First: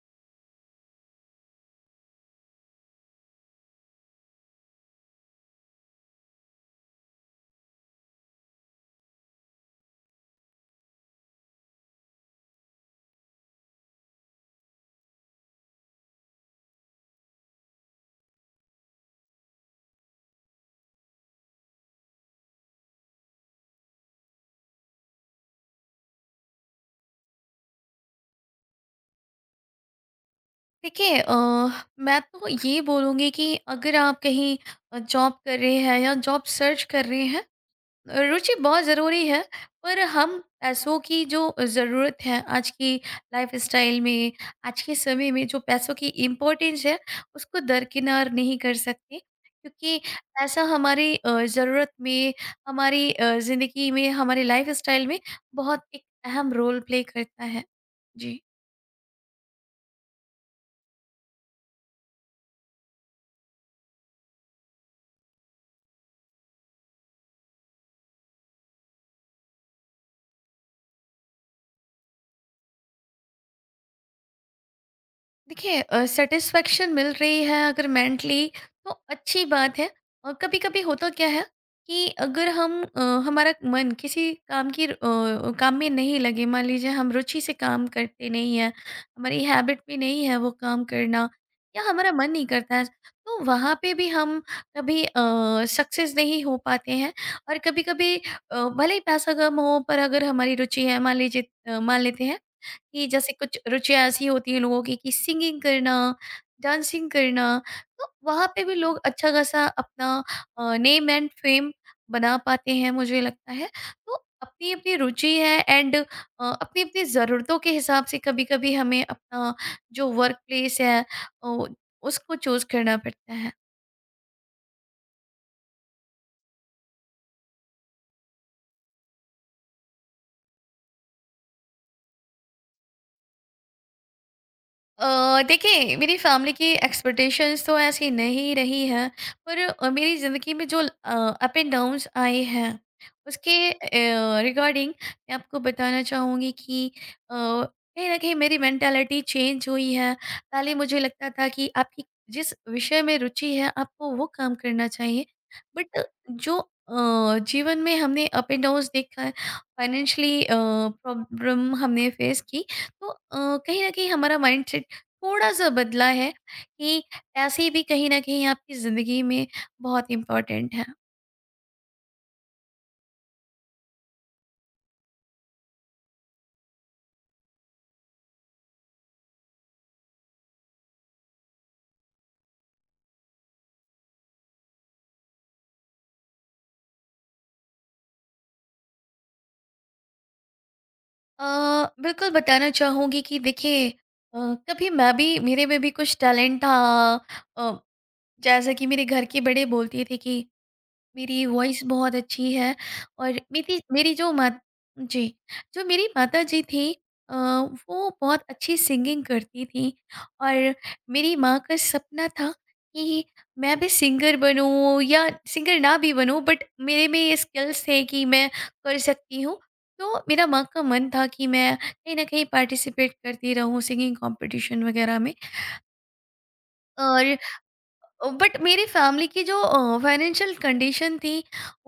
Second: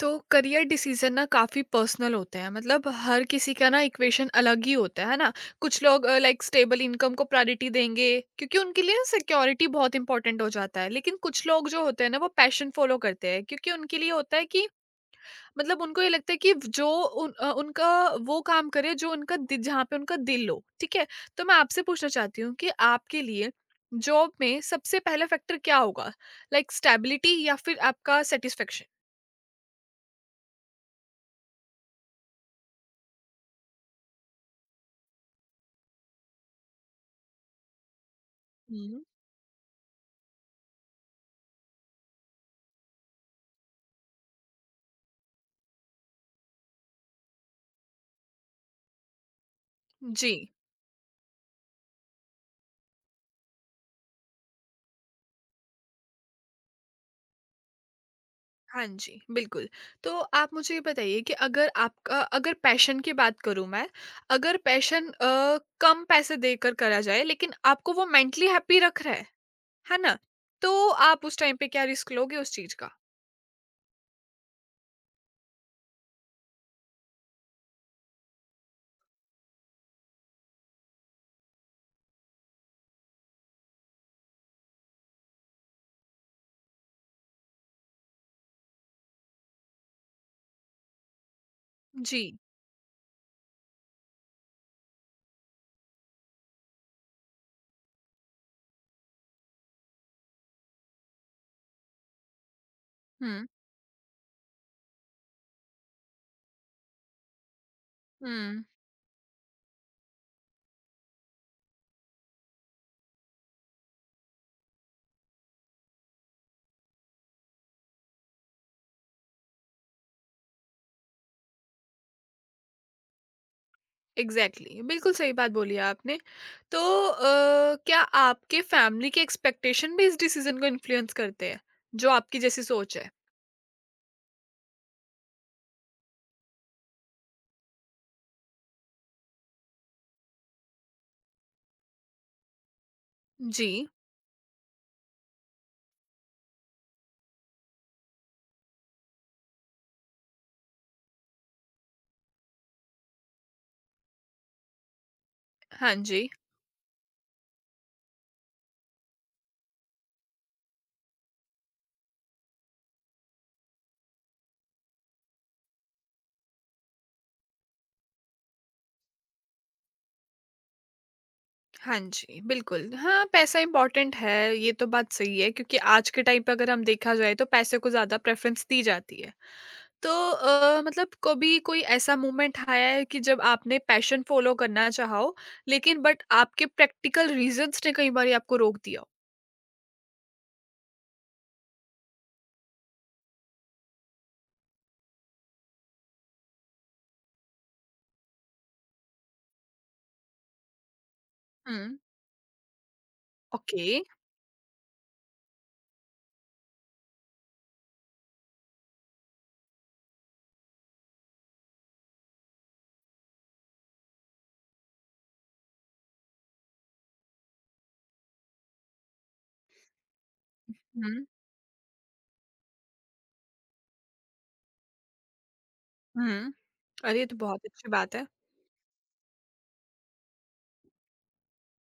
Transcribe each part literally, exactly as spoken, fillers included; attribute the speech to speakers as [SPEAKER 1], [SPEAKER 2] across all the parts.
[SPEAKER 1] तो career decision ना काफ़ी पर्सनल होते हैं। मतलब हर किसी का ना इक्वेशन अलग ही होता है है ना? कुछ लोग लाइक स्टेबल इनकम को प्रायोरिटी देंगे। क्योंकि उनके लिए सिक्योरिटी बहुत इंपॉर्टेंट हो जाता है। लेकिन कुछ लोग जो होते हैं ना, वो पैशन फॉलो करते हैं, क्योंकि उनके लिए होता है कि मतलब उनको ये लगता है कि जो उन, अ, उनका वो काम करे, जो उनका दि- जहाँ पे उनका दिल हो। ठीक है। तो मैं आपसे पूछना चाहती हूँ कि आपके लिए जॉब में सबसे पहला फैक्टर क्या होगा, लाइक स्टेबिलिटी या फिर आपका सेटिस्फेक्शन?
[SPEAKER 2] देखिए अ, मैं तो ये बोलूँगी कि अगर आप कहीं अ, जॉब कर रहे हैं या जॉब सर्च कर रहे हैं, अ, रुचि बहुत
[SPEAKER 1] हम्म।
[SPEAKER 2] ज़रूरी है, पर हम पैसों की जो ज़रूरत है आज की लाइफ़स्टाइल में, आज के समय में जो पैसों की इम्पोर्टेंस है, उसको दरकिनार नहीं कर सकते। क्योंकि
[SPEAKER 1] जी।
[SPEAKER 2] पैसा हमारी अ, ज़रूरत में, हमारी अ, ज़िंदगी में, हमारी लाइफ़स्टाइल में बहुत एक अहम रोल प्ले करता है। जी।
[SPEAKER 1] हाँ जी, बिल्कुल। तो आप मुझे ये बताइए कि अगर आपका अगर पैशन की बात करूँ मैं, अगर पैशन अ, कम पैसे देकर करा जाए लेकिन आपको वो मेंटली हैप्पी रख रहा है, है ना? तो आप उस टाइम पे क्या रिस्क लोगे उस चीज़ का?
[SPEAKER 2] देखिए अ, सेटिस्फेक्शन मिल रही है अगर मेंटली तो अच्छी बात है। और कभी कभी होता क्या है कि अगर हम अ, हमारा मन किसी काम की र- अ, काम में नहीं लगे। मान लीजिए हम रुचि से काम करते नहीं है। हमारी हैबिट में नहीं है वो काम करना या हमारा
[SPEAKER 1] जी।
[SPEAKER 2] मन नहीं करता है। तो वहाँ पे भी हम कभी सक्सेस नहीं हो पाते हैं। और कभी कभी भले ही पैसा कम हो पर अगर हमारी रुचि है। मान लीजिए, अ, मान लेते हैं कि जैसे
[SPEAKER 1] हुँ,
[SPEAKER 2] कुछ रुचियाँ ऐसी होती हैं लोगों की कि सिंगिंग करना, डांसिंग करना, तो वहाँ
[SPEAKER 1] हुँ।
[SPEAKER 2] पे भी लोग अच्छा खासा अपना अ, नेम एंड फेम बना पाते हैं मुझे लगता है। तो अपनी-अपनी रुचि है एंड अ, अपनी-अपनी ज़रूरतों के हिसाब से कभी-कभी हमें अपना जो वर्क प्लेस है अ, उसको चूज़ करना पड़ता है।
[SPEAKER 1] एग्ज़ैक्टली, बिल्कुल सही बात बोली है आपने। तो अ, क्या आपके फैमिली के एक्सपेक्टेशन भी इस डिसीज़न को इन्फ्लुएंस करते हैं, जो आपकी जैसी सोच है?
[SPEAKER 2] अ, देखिए मेरी फैमिली की एक्सपेक्टेशंस तो ऐसी नहीं रही हैं पर अ, मेरी ज़िंदगी में जो अप एंड डाउन्स आए हैं
[SPEAKER 1] जी।
[SPEAKER 2] उसके रिगार्डिंग मैं आपको बताना चाहूँगी कि अ, कहीं ना कहीं मेरी मेंटालिटी चेंज हुई है। पहले मुझे लगता था कि आपकी जिस विषय में रुचि है आपको वो काम करना चाहिए।
[SPEAKER 1] हाँ
[SPEAKER 2] बट
[SPEAKER 1] जी।
[SPEAKER 2] जो अ, जीवन में हमने अप एंड डाउन्स देखा है, फाइनेंशियली प्रॉब्लम हमने फेस की, तो अ, कहीं ना कहीं हमारा माइंड थोड़ा-सा बदला है कि पैसे भी कहीं न कहीं आपकी ज़िंदगी में बहुत इम्पोर्टेंट हैं।
[SPEAKER 1] हाँ जी, बिल्कुल। हाँ, पैसा इम्पोर्टेंट है, ये तो बात सही है क्योंकि आज के टाइम पे अगर हम देखा जाए तो पैसे को ज़्यादा प्रेफ़रेंस दी जाती है। तो अ, मतलब कभी कोई ऐसा मोमेंट आया है कि जब आपने पैशन फ़ॉलो करना चाहा हो, लेकिन बट आपके प्रैक्टिकल रीज़न्स ने कई बारी आपको रोक दिया हो?
[SPEAKER 2] अ, बिल्कुल बताना चाहूँगी कि देखिए अ, कभी मैं भी मेरे में भी कुछ टैलेंट था। अ, जैसा कि मेरे घर के बड़े बोलते थे कि मेरी वॉइस
[SPEAKER 1] हुँ,
[SPEAKER 2] बहुत अच्छी है। और मेरी
[SPEAKER 1] ओके।
[SPEAKER 2] मेरी जो मात जी, जो मेरी माताजी थीं, अ, वो बहुत अच्छी सिंगिंग करती थीं। और मेरी माँ का सपना था कि मैं भी सिंगर बनूँ या सिंगर ना भी बनूँ बट मेरे में ये स्किल्स थे कि मैं कर सकती हूँ। तो मेरा माँ का मन
[SPEAKER 1] हुँ,
[SPEAKER 2] था कि मैं कहीं न कहीं पार्टिसिपेट करती रहूँ सिंगिंग कॉम्पिटिशन वगैरह में।
[SPEAKER 1] हुँ। अरे! ये
[SPEAKER 2] और
[SPEAKER 1] तो बहुत अच्छी बात है।
[SPEAKER 2] बट मेरी फैमिली की जो फाइनेंशियल कंडीशन थी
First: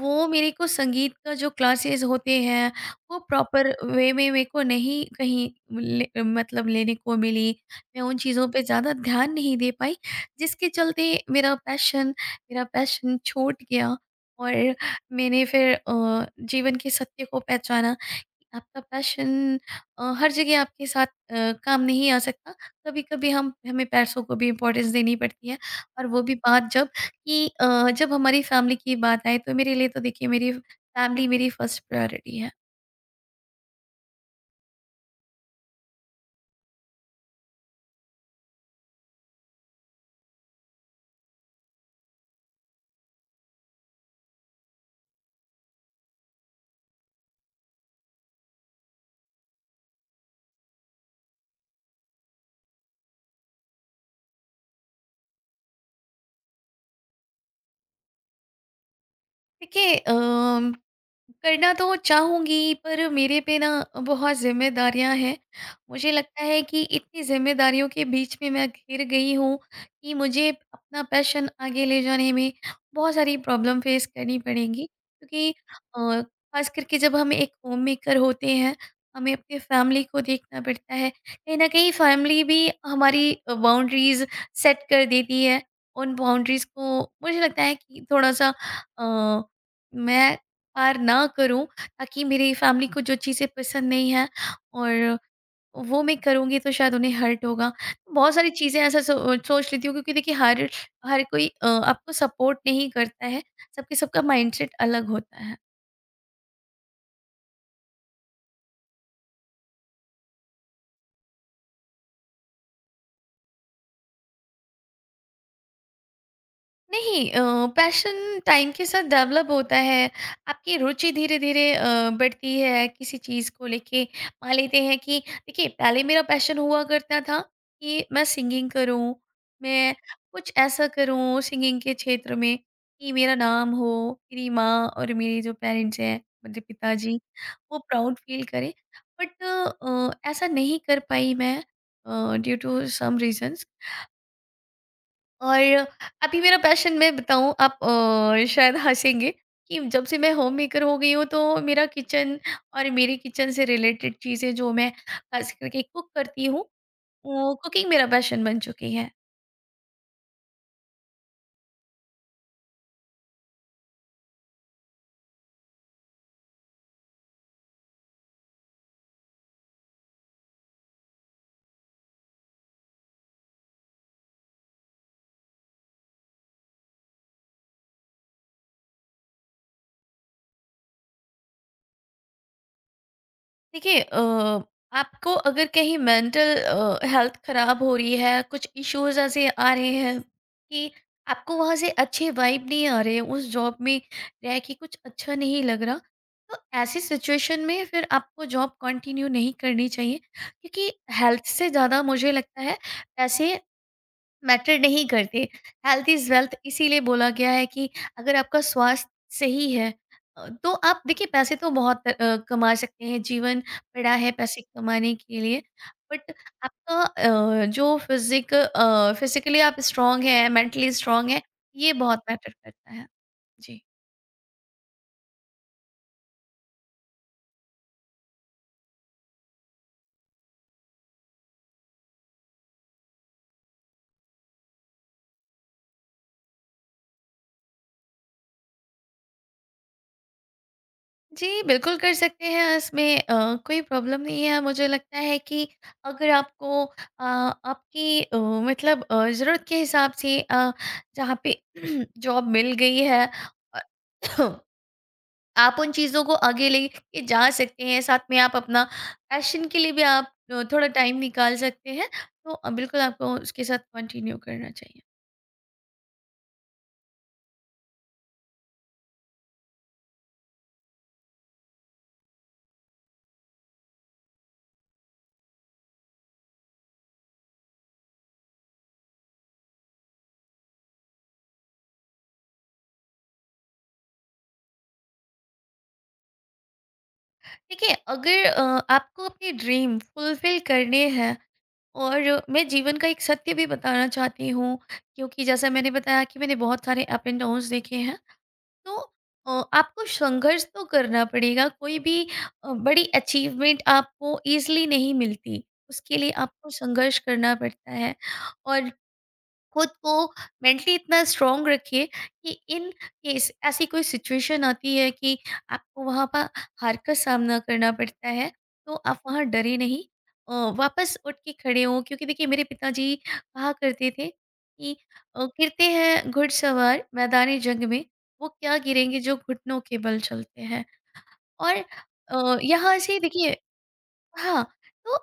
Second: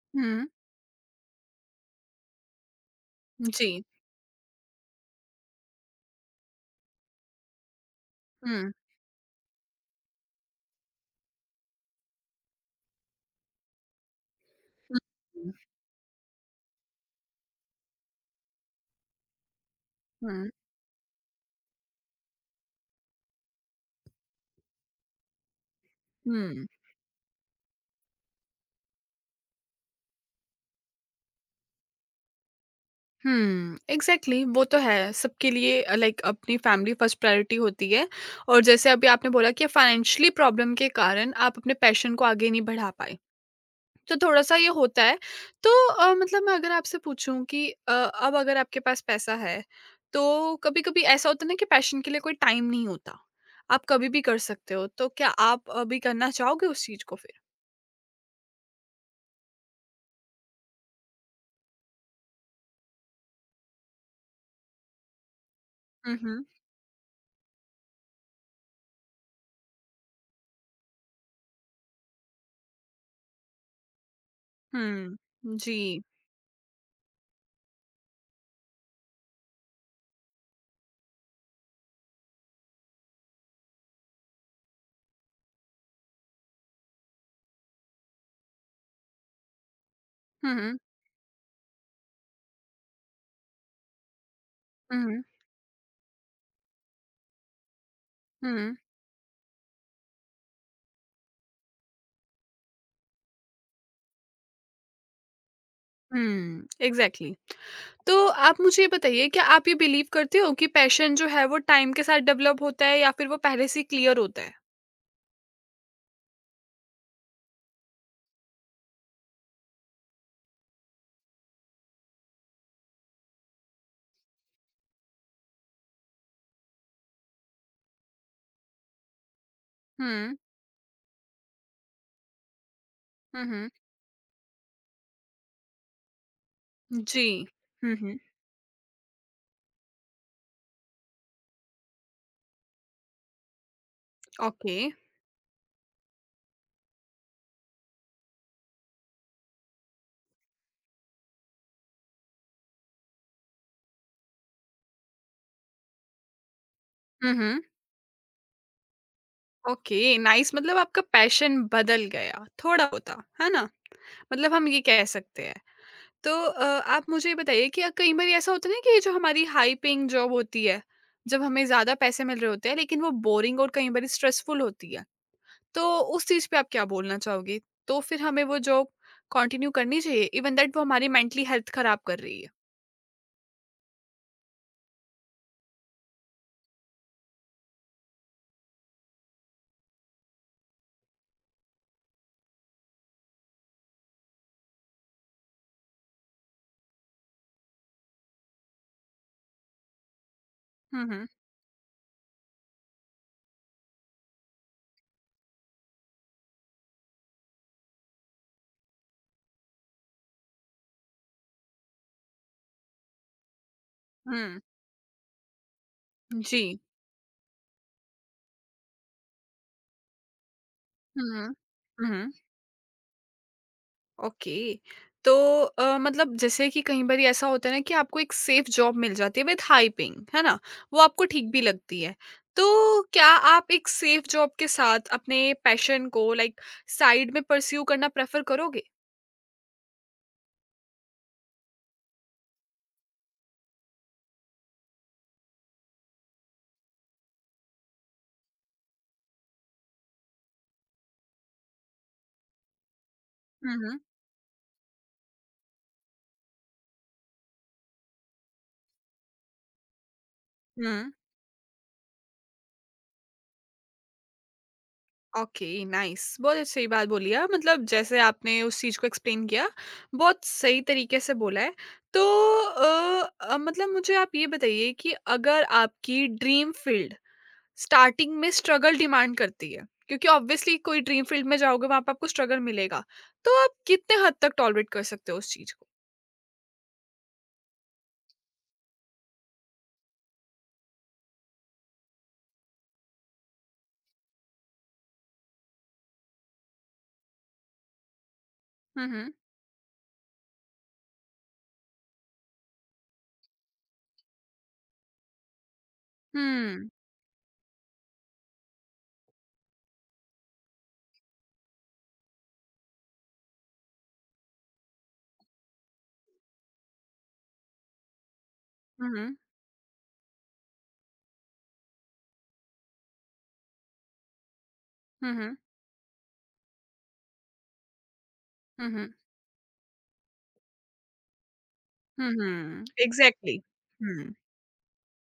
[SPEAKER 2] वो
[SPEAKER 1] हुँ,
[SPEAKER 2] मेरे को संगीत का जो क्लासेस होते हैं वो प्रॉपर
[SPEAKER 1] जी।
[SPEAKER 2] वे में मेरे को नहीं कहीं ले, मतलब लेने को मिली। मैं उन चीज़ों पे
[SPEAKER 1] हुँ।
[SPEAKER 2] ज़्यादा ध्यान नहीं दे पाई, जिसके चलते मेरा पैशन मेरा पैशन छूट गया। और
[SPEAKER 1] हुँ।
[SPEAKER 2] मैंने
[SPEAKER 1] हुँ।
[SPEAKER 2] फिर अ, जीवन के सत्य को पहचाना। आपका पैशन अ, हर
[SPEAKER 1] हुँ।
[SPEAKER 2] जगह आपके साथ अ, काम नहीं आ सकता। कभी-कभी हम हमें पैसों को भी इम्पोर्टेंस देनी पड़ती है। और वो भी
[SPEAKER 1] हुँ।
[SPEAKER 2] बात जब कि अ, जब हमारी फैमिली की बात आए तो मेरे लिए तो देखिए मेरी फैमिली मेरी फर्स्ट प्रायोरिटी है।
[SPEAKER 1] हम्म, एग्जैक्टली exactly, वो तो है सबके लिए, लाइक अपनी फैमिली फर्स्ट प्रायोरिटी होती है। और जैसे अभी आपने बोला कि फाइनेंशियली प्रॉब्लम के कारण आप अपने पैशन को आगे नहीं बढ़ा पाए, तो थोड़ा सा ये होता है। तो अ, मतलब मैं अगर आपसे पूछूं कि अ, अब अगर आपके पास पैसा है, तो कभी कभी ऐसा होता है ना कि पैशन के लिए कोई टाइम नहीं होता, आप कभी भी कर सकते हो, तो क्या आप अभी करना चाहोगे उस चीज को फिर?
[SPEAKER 2] देखिए अ करना तो चाहूँगी पर मेरे पे ना बहुत ज़िम्मेदारियाँ हैं। मुझे
[SPEAKER 1] हम्म।
[SPEAKER 2] लगता
[SPEAKER 1] हम्म।
[SPEAKER 2] है कि इतनी ज़िम्मेदारियों के बीच में मैं घिर गई हूँ कि मुझे अपना पैशन आगे ले जाने में बहुत सारी प्रॉब्लम फेस करनी पड़ेंगी। क्योंकि
[SPEAKER 1] हम्म, जी।
[SPEAKER 2] अ, ख़ास करके जब हम एक होममेकर होते हैं, हमें अपनी फैमिली को देखना पड़ता है। कहीं न कहीं फैमिली भी हमारी अ, बाउंड्रीज़ सेट कर देती है। उन बाउंड्रीज़ को मुझे लगता है कि थोड़ा-सा अ, मैं
[SPEAKER 1] हम्म।
[SPEAKER 2] पार ना करूँ ताकि मेरी फैमिली को जो चीज़ें पसंद नहीं है और
[SPEAKER 1] हम्म।
[SPEAKER 2] वो मैं करूँगी तो शायद उन्हें हर्ट होगा। बहुत सारी
[SPEAKER 1] हम्म।
[SPEAKER 2] चीज़ें ऐसा सो सोच लेती हूँ क्योंकि देखिए हर हर कोई अ, आपको सपोर्ट नहीं करता है। सबके सबका माइंडसेट अलग होता है।
[SPEAKER 1] हुँ, एग्ज़ैक्टली। तो आप मुझे ये बताइए, क्या आप ये बिलीव करते हो कि पैशन जो है वो टाइम के साथ डेवलप होता है या फिर वो पहले से ही क्लियर होता है?
[SPEAKER 2] नहीं, अ, पैशन टाइम के साथ डेवलप होता है। आपकी रुचि धीरे धीरे अ, बढ़ती है किसी चीज़ को लेके। मान लेते हैं कि देखिए पहले मेरा पैशन हुआ करता था कि मैं सिंगिंग करूं, मैं
[SPEAKER 1] हुँ।
[SPEAKER 2] कुछ ऐसा करूं सिंगिंग के क्षेत्र में कि मेरा
[SPEAKER 1] हुँ। हुँ।
[SPEAKER 2] नाम हो, मेरी माँ और मेरे जो पेरेंट्स हैं मेरे पिताजी
[SPEAKER 1] जी।
[SPEAKER 2] वो
[SPEAKER 1] हुँ,
[SPEAKER 2] प्राउड
[SPEAKER 1] हुँ।
[SPEAKER 2] फील करें। बट ऐसा नहीं कर पाई मैं, due to some reasons.
[SPEAKER 1] Okay.
[SPEAKER 2] और अभी मेरा पैशन मैं बताऊँ, आप अ, शायद हँसेंगे कि जब से मैं होम मेकर हो गई हूँ तो मेरा किचन और मेरी किचन से रिलेटेड चीज़ें जो मैं खास करके कुक करती हूँ
[SPEAKER 1] हुँ,
[SPEAKER 2] वो
[SPEAKER 1] हुँ।
[SPEAKER 2] कुकिंग मेरा पैशन बन चुकी है।
[SPEAKER 1] Okay, nice. मतलब आपका पैशन बदल गया, थोड़ा-बहुत, है ना? मतलब हम ये कह सकते हैं। तो अ, आप मुझे ये बताइए कि अ, कई बारी ऐसा होता है ना कि जो हमारी हाई पेइंग जॉब होती है, जब हमें ज़्यादा पैसे मिल रहे होते हैं लेकिन वो बोरिंग और कई बारी स्ट्रेसफुल होती है। तो उस चीज़ पे आप क्या बोलना चाहोगे? तो फिर हमें वो जॉब कंटिन्यू करनी चाहिए इवन दैट वो हमारी मेंटली हेल्थ खराब कर रही है।
[SPEAKER 2] देखिए अ, आपको अगर कहीं मेंटल हेल्थ खराब हो रही है, कुछ इश्यूज ऐसे आ रहे हैं कि आपको वहां से अच्छे वाइब नहीं आ रहे, उस जॉब में रह के कुछ अच्छा नहीं लग रहा, तो ऐसी सिचुएशन में फिर आपको जॉब कंटिन्यू नहीं करनी चाहिए क्योंकि
[SPEAKER 1] हुँ, हुँ।
[SPEAKER 2] हेल्थ से ज़्यादा मुझे लगता है पैसे मैटर नहीं करते। हेल्थ इज़ वेल्थ इसीलिए बोला गया है कि अगर आपका स्वास्थ्य सही है, अ, तो आप देखिए पैसे तो बहुत अ, कमा सकते हैं, जीवन पड़ा है
[SPEAKER 1] हुँ।
[SPEAKER 2] पैसे कमाने के लिए। बट
[SPEAKER 1] जी।
[SPEAKER 2] आपका अ, जो फ़िज़िक अ, फ़िज़िकली आप स्ट्रॉन्ग हैं, मेंटली स्ट्रॉन्ग हैं,
[SPEAKER 1] हुँ,
[SPEAKER 2] ये बहुत
[SPEAKER 1] हुँ।
[SPEAKER 2] मैटर करता है। जी।
[SPEAKER 1] ओके। तो अ, मतलब जैसे कि कई बारी ऐसा होता है ना कि आपको एक सेफ़ जॉब मिल जाती है विथ हाई पेइंग, है ना? वो आपको ठीक भी लगती है। तो क्या आप एक सेफ़ जॉब के साथ अपने पैशन को लाइक साइड में परस्यू करना प्रेफ़र करोगे?
[SPEAKER 2] जी, बिल्कुल कर सकते हैं, इसमें अ, कोई प्रॉब्लम नहीं है। मुझे लगता है कि अगर आपको अ, आपकी अ, मतलब अ, ज़रूरत के हिसाब से अ, जहाँ पे जॉब मिल गई है,
[SPEAKER 1] हुँ,
[SPEAKER 2] अ,
[SPEAKER 1] हुँ।
[SPEAKER 2] आप उन चीज़ों को आगे लेके जा सकते हैं। साथ में आप अपना पैशन के लिए भी आप अ, थोड़ा
[SPEAKER 1] हुँ।
[SPEAKER 2] टाइम निकाल सकते हैं। तो अ, बिल्कुल आपको उसके साथ कंटिन्यू करना चाहिए।
[SPEAKER 1] ओके नाइस, बहुत अच्छी बात बोली है, मतलब जैसे आपने उस चीज को एक्सप्लेन किया, बहुत सही तरीके से बोला है। तो अ, अ, मतलब मुझे आप ये बताइए कि अगर आपकी ड्रीम फील्ड स्टार्टिंग में स्ट्रगल डिमांड करती है, क्योंकि ऑब्वियसली कोई ड्रीम फील्ड में जाओगे वहां पर आपको स्ट्रगल मिलेगा, तो आप कितने हद तक टॉलरेट कर सकते हो उस चीज को?
[SPEAKER 2] देखिए, अगर अ, आपको अपने ड्रीम फुलफ़िल करने हैं और मैं जीवन का एक सत्य भी बताना चाहती हूँ, क्योंकि जैसा मैंने बताया कि मैंने बहुत सारे अप एंड डाउन्स देखे हैं, तो
[SPEAKER 1] हम्म।
[SPEAKER 2] अ, आपको संघर्ष तो करना पड़ेगा। कोई भी अ, बड़ी अचीवमेंट आपको इजीली नहीं मिलती, उसके लिए आपको
[SPEAKER 1] हम्म।
[SPEAKER 2] संघर्ष करना पड़ता है। और खुद को मेंटली इतना स्ट्रांग रखिए कि इन केस ऐसी कोई सिचुएशन आती है कि आपको वहाँ पर हार का सामना करना पड़ता है, तो आप
[SPEAKER 1] हम्म।
[SPEAKER 2] वहाँ डरे नहीं, अ, वापस उठ के खड़े हों। क्योंकि देखिए मेरे पिताजी कहा करते थे कि अ,
[SPEAKER 1] हम्म।
[SPEAKER 2] गिरते हैं घुड़सवार मैदानी जंग में, वो क्या
[SPEAKER 1] हम्म।
[SPEAKER 2] गिरेंगे जो घुटनों के बल चलते हैं। और
[SPEAKER 1] हम्म।
[SPEAKER 2] अ, यहाँ
[SPEAKER 1] हम्म,
[SPEAKER 2] से देखिए।
[SPEAKER 1] एग्जैक्टली। हम्म।
[SPEAKER 2] हाँ, तो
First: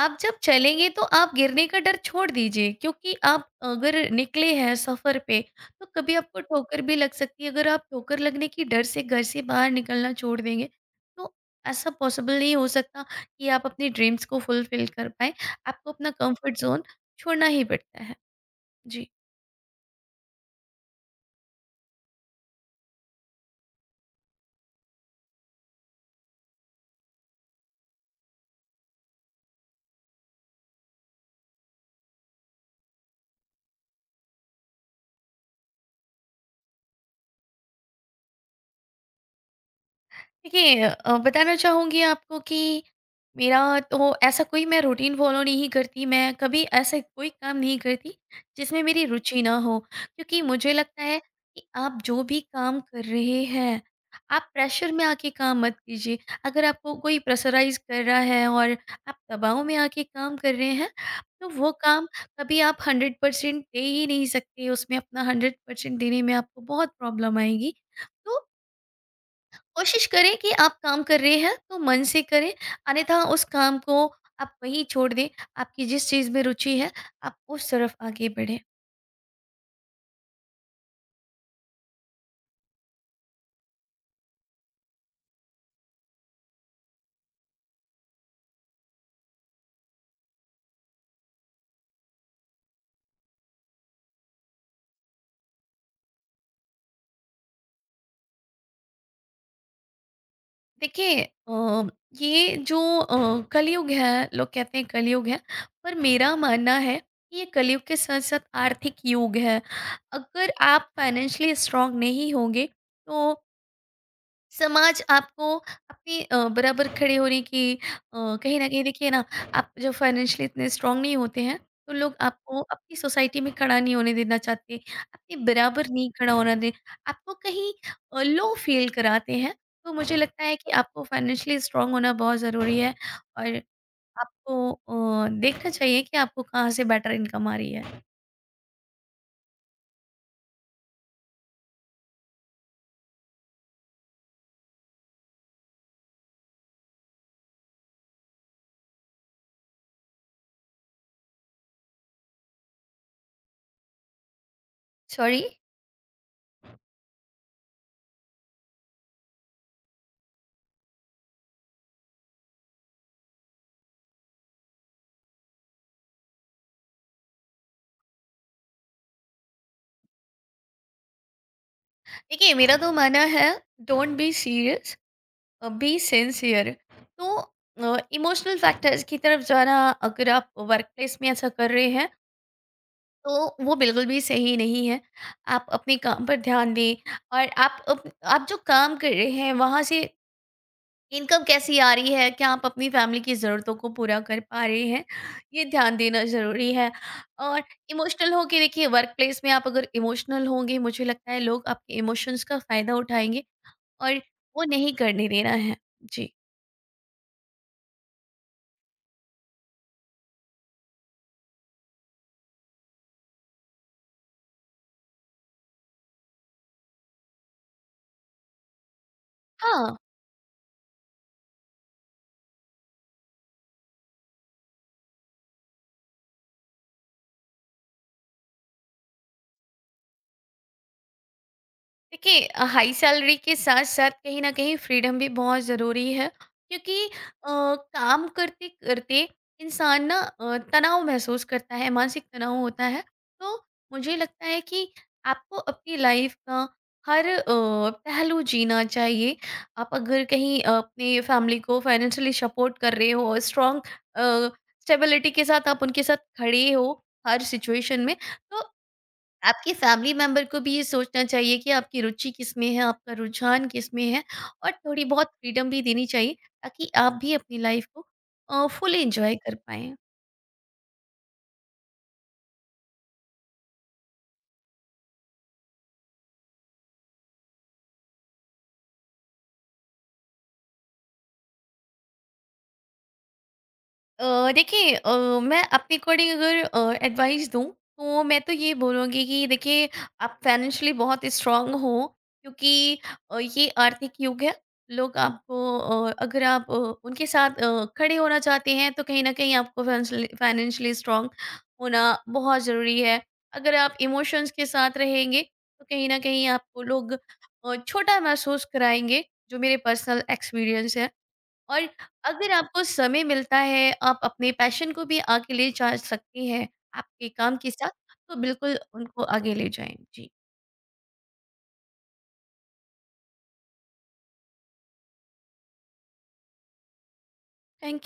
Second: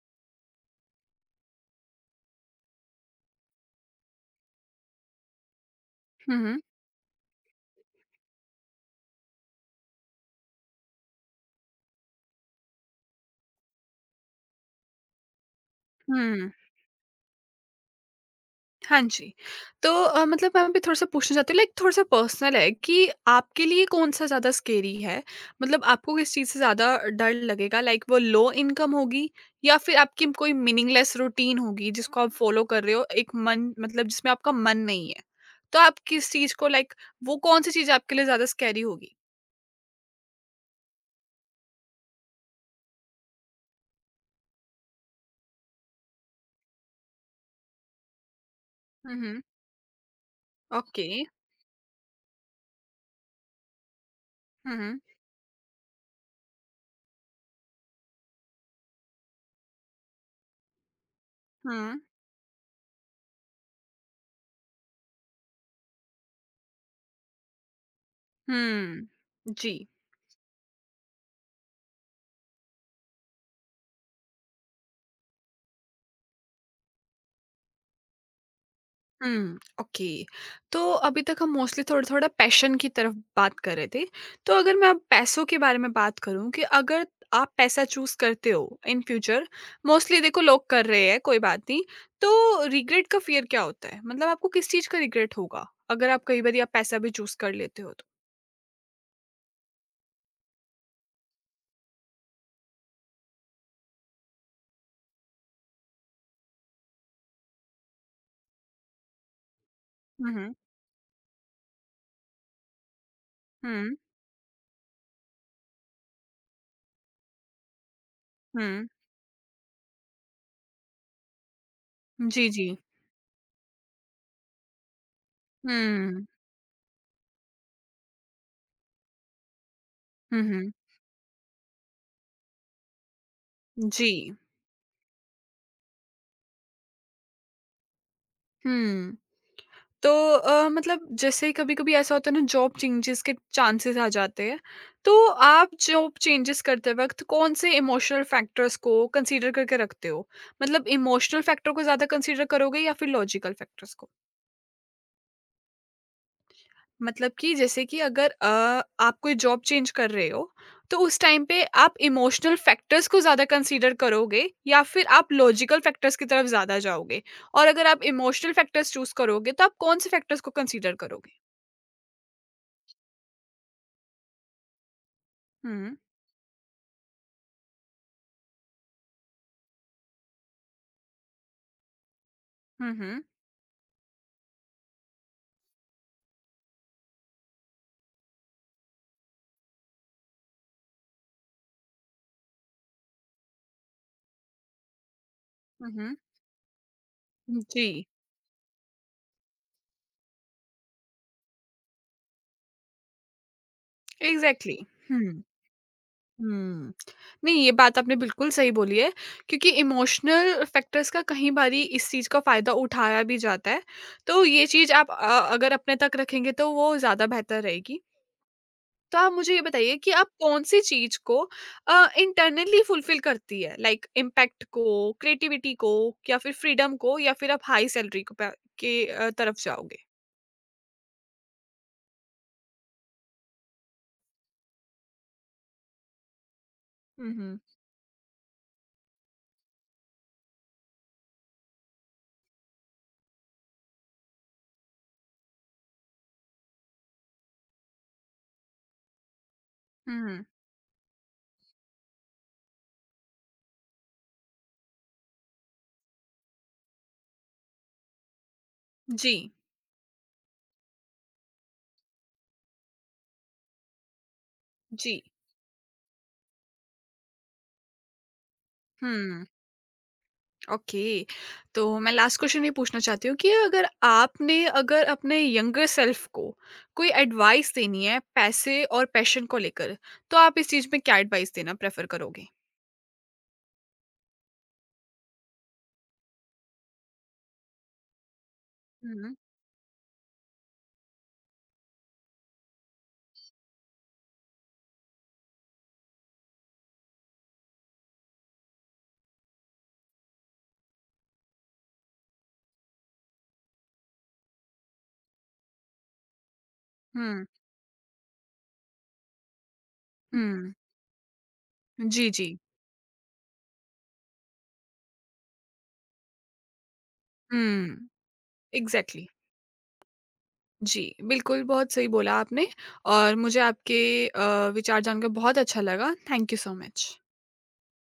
[SPEAKER 2] आप जब चलेंगे तो आप गिरने का डर छोड़ दीजिए, क्योंकि आप अगर निकले हैं सफ़र पे तो कभी आपको
[SPEAKER 1] हम्म।
[SPEAKER 2] ठोकर भी लग सकती है। अगर आप ठोकर लगने की डर से घर से बाहर निकलना छोड़ देंगे तो ऐसा पॉसिबल नहीं हो सकता कि आप अपने ड्रीम्स को फुलफ़िल कर पाएँ। आपको अपना
[SPEAKER 1] हम्म।
[SPEAKER 2] कंफर्ट ज़ोन छोड़ना ही पड़ता है।
[SPEAKER 1] हाँ
[SPEAKER 2] जी।
[SPEAKER 1] जी। तो अ, मतलब मैं अभी थोड़ा-सा पूछना चाहती हूँ, लाइक थोड़ा-सा पर्सनल है, कि आपके लिए कौन-सा ज़्यादा स्केरी है? मतलब आपको किस चीज़ से ज़्यादा डर लगेगा, लाइक वो लो इनकम होगी या फिर आपकी कोई मीनिंगलेस रूटीन होगी जिसको आप फ़ॉलो कर रहे हो, एक मन मतलब जिसमें आपका मन नहीं है? तो आप किस चीज़ को लाइक वो कौन-सी चीज़ आपके लिए ज़्यादा स्केरी होगी?
[SPEAKER 2] देखिए अ, बताना चाहूँगी आपको कि मेरा तो ऐसा कोई मैं रूटीन फॉलो नहीं करती, मैं कभी ऐसा कोई काम नहीं करती जिसमें मेरी
[SPEAKER 1] हुँ,
[SPEAKER 2] रुचि
[SPEAKER 1] हुँ।
[SPEAKER 2] ना हो। क्योंकि मुझे लगता
[SPEAKER 1] ओके।
[SPEAKER 2] है कि आप जो भी काम कर रहे हैं, आप
[SPEAKER 1] हुँ,
[SPEAKER 2] प्रेशर
[SPEAKER 1] हुँ।
[SPEAKER 2] में आके काम मत कीजिए। अगर आपको कोई प्रेशराइज़ कर रहा है और आप दबाव में आके काम कर रहे हैं, तो वो
[SPEAKER 1] हुँ।
[SPEAKER 2] काम कभी आप हंड्रेड परसेंट दे ही नहीं सकते, उसमें अपना हंड्रेड परसेंट देने में आपको बहुत प्रॉब्लम आएगी। तो
[SPEAKER 1] हुँ। जी।
[SPEAKER 2] कोशिश करें कि आप काम कर रहे हैं तो मन से करें, अन्यथा उस काम को आप वहीं छोड़ दें। आपकी जिस चीज़ में रुचि है आप उस तरफ आगे बढ़ें।
[SPEAKER 1] हुँ, ओके। तो अभी तक हम मोस्टली थोड़ा-थोड़ा पैशन की तरफ बात कर रहे थे। तो अगर मैं अब पैसों के बारे में बात करूँ कि अगर आप पैसा चूज़ करते हो इन फ्यूचर, मोस्टली देखो लोग कर रहे हैं, कोई बात नहीं, तो रिग्रेट का फ़ियर क्या होता है? मतलब आपको किस चीज़ का रिग्रेट होगा, अगर आप कई बारी आप पैसा भी चूज़ कर लेते हो तो?
[SPEAKER 2] देखिए अ, ये जो अ, कलयुग है, लोग कहते हैं कलयुग है, पर मेरा मानना है कि ये कलयुग के साथ साथ आर्थिक युग है।
[SPEAKER 1] हुँ,
[SPEAKER 2] अगर
[SPEAKER 1] हुँ।
[SPEAKER 2] आप फाइनेंशियली स्ट्रांग नहीं होंगे तो
[SPEAKER 1] हुँ,
[SPEAKER 2] समाज आपको अपने अ, बराबर खड़े होने की अ, कहीं ना कहीं
[SPEAKER 1] हुँ।
[SPEAKER 2] देखिए ना, आप जो फाइनेंशियली इतने स्ट्रांग नहीं होते हैं तो लोग
[SPEAKER 1] जी,
[SPEAKER 2] आपको
[SPEAKER 1] जी।
[SPEAKER 2] अपनी सोसाइटी में खड़ा नहीं होने देना चाहते, अपने बराबर नहीं
[SPEAKER 1] हुँ।
[SPEAKER 2] खड़ा होना दे, आपको कहीं लो फील कराते हैं। तो मुझे
[SPEAKER 1] हुँ,
[SPEAKER 2] लगता है कि
[SPEAKER 1] हुँ।
[SPEAKER 2] आपको फाइनेंशियली स्ट्रांग होना बहुत ज़रूरी है। और
[SPEAKER 1] जी।
[SPEAKER 2] आपको अ, देखना चाहिए कि आपको कहाँ से बेटर इनकम आ रही है।
[SPEAKER 1] हुँ। तो अ, मतलब जैसे कभी-कभी ऐसा होता है ना, जॉब चेंजेस के चांसेस आ जाते हैं। तो आप जॉब चेंजेस करते वक़्त कौन-से इमोशनल फैक्टर्स को कंसीडर करके रखते हो? मतलब इमोशनल फैक्टर को ज़्यादा कंसीडर करोगे या फिर लॉजिकल फैक्टर्स को?
[SPEAKER 2] सॉरी।
[SPEAKER 1] मतलब कि जैसे कि अगर अ, आप कोई जॉब चेंज कर रहे हो, तो उस टाइम पे आप इमोशनल फैक्टर्स को ज़्यादा कंसीडर करोगे या फिर आप लॉजिकल फैक्टर्स की तरफ ज़्यादा जाओगे? और अगर आप इमोशनल फैक्टर्स चूज़ करोगे तो आप कौन-से फैक्टर्स को कंसीडर करोगे?
[SPEAKER 2] देखिए मेरा तो मानना है, डोंट बी सीरियस,
[SPEAKER 1] हुँ,
[SPEAKER 2] बी सिंसियर। तो इमोशनल फैक्टर्स की तरफ जाना, अगर आप वर्क प्लेस में ऐसा कर रहे हैं,
[SPEAKER 1] हुँ, हुँ।
[SPEAKER 2] तो वो बिल्कुल भी सही नहीं है। आप अपने काम पर ध्यान दें और आप अप, आप जो काम कर रहे हैं वहाँ से इनकम कैसी आ रही है, क्या आप अपनी फैमिली की ज़रूरतों को पूरा कर पा रहे हैं, ये ध्यान
[SPEAKER 1] हम्म,
[SPEAKER 2] देना ज़रूरी है। और
[SPEAKER 1] जी,
[SPEAKER 2] इमोशनल हो के देखिए, वर्क प्लेस में आप अगर इमोशनल होंगे मुझे लगता है लोग आपके इमोशंस का फ़ायदा उठाएंगे, और वो
[SPEAKER 1] एग्ज़ैक्टली।
[SPEAKER 2] नहीं करने
[SPEAKER 1] हुँ,
[SPEAKER 2] देना है। जी।
[SPEAKER 1] हुँ। नहीं, ये बात आपने बिल्कुल सही बोली है, क्योंकि इमोशनल फैक्टर्स का कहीं बारी इस चीज़ का फ़ायदा उठाया भी जाता है। तो ये चीज़ आप, अ, अगर अपने तक रखेंगे तो वो ज़्यादा बेहतर रहेगी। तो आप मुझे ये
[SPEAKER 2] हाँ।
[SPEAKER 1] बताइए कि आप कौन-सी चीज़ को अ, इंटरनली फुलफ़िल करती है? लाइक इम्पैक्ट को, क्रिएटिविटी को, या फिर फ्रीडम को, या फिर आप हाई सैलरी को पे के अ, तरफ जाओगे?
[SPEAKER 2] देखिए अ, हाई सैलरी के साथ साथ कहीं न कहीं फ्रीडम भी बहुत ज़रूरी है, क्योंकि अ,
[SPEAKER 1] हुँ, हुँ।
[SPEAKER 2] काम करते-करते इंसान ना अ, तनाव महसूस करता है, मानसिक तनाव होता है। तो मुझे लगता है कि आपको अपनी लाइफ़ का हर अ, पहलू जीना चाहिए। आप अगर
[SPEAKER 1] हुँ,
[SPEAKER 2] कहीं अ, अपनी फैमिली को फाइनेंशियली सपोर्ट कर रहे हो और स्ट्रॉन्ग अ, स्टेबिलिटी के साथ आप उनके साथ खड़े हो हर सिचुएशन में, तो
[SPEAKER 1] जी,
[SPEAKER 2] आपके फैमिली मेंबर को भी ये सोचना चाहिए कि आपकी रुचि किसमें है, आपका रुझान किसमें है, और थोड़ी
[SPEAKER 1] जी।
[SPEAKER 2] बहुत फ्रीडम भी देनी चाहिए, ताकि आप भी अपनी लाइफ को अ, फुल एन्जॉय
[SPEAKER 1] हुँ।
[SPEAKER 2] कर पाएँ।
[SPEAKER 1] ओके। तो मैं लास्ट क्वेश्चन ये पूछना चाहती हूँ कि अगर आपने अगर अपने यंगर सेल्फ को कोई एडवाइस देनी है पैसे और पैशन को लेकर, तो आप इस चीज में क्या एडवाइस देना प्रेफर करोगे?
[SPEAKER 2] अ, देखिए अ, मैं अपने अकॉर्डिंग अगर एडवाइस दूं तो मैं तो ये बोलूँगी
[SPEAKER 1] हम्म।
[SPEAKER 2] कि देखिए आप फाइनेंशियली बहुत स्ट्रांग हो, क्योंकि अ, ये आर्थिक युग है। लोग आपको अ, अगर आप अ, उनके साथ अ, खड़े होना चाहते हैं तो कहीं ना कहीं आपको फाइनेंशियली स्ट्रांग होना बहुत ज़रूरी है। अगर आप इमोशंस के साथ रहेंगे तो कहीं ना कहीं आपको लोग
[SPEAKER 1] हम्म।
[SPEAKER 2] अ, छोटा महसूस कराएंगे, जो मेरे पर्सनल
[SPEAKER 1] हम्म।
[SPEAKER 2] एक्सपीरियंस है। और
[SPEAKER 1] जी, जी।
[SPEAKER 2] अगर आपको समय मिलता है, आप अपने पैशन को भी आगे ले जा सकती हैं आपके काम के साथ,
[SPEAKER 1] हम्म,
[SPEAKER 2] तो बिल्कुल उनको
[SPEAKER 1] एग्जैक्टली।
[SPEAKER 2] आगे ले जाएँ। जी,
[SPEAKER 1] जी, बिल्कुल, बहुत सही बोला आपने, और मुझे आपके अ, विचार जानकर बहुत अच्छा लगा। Thank you so much.
[SPEAKER 2] Thank you.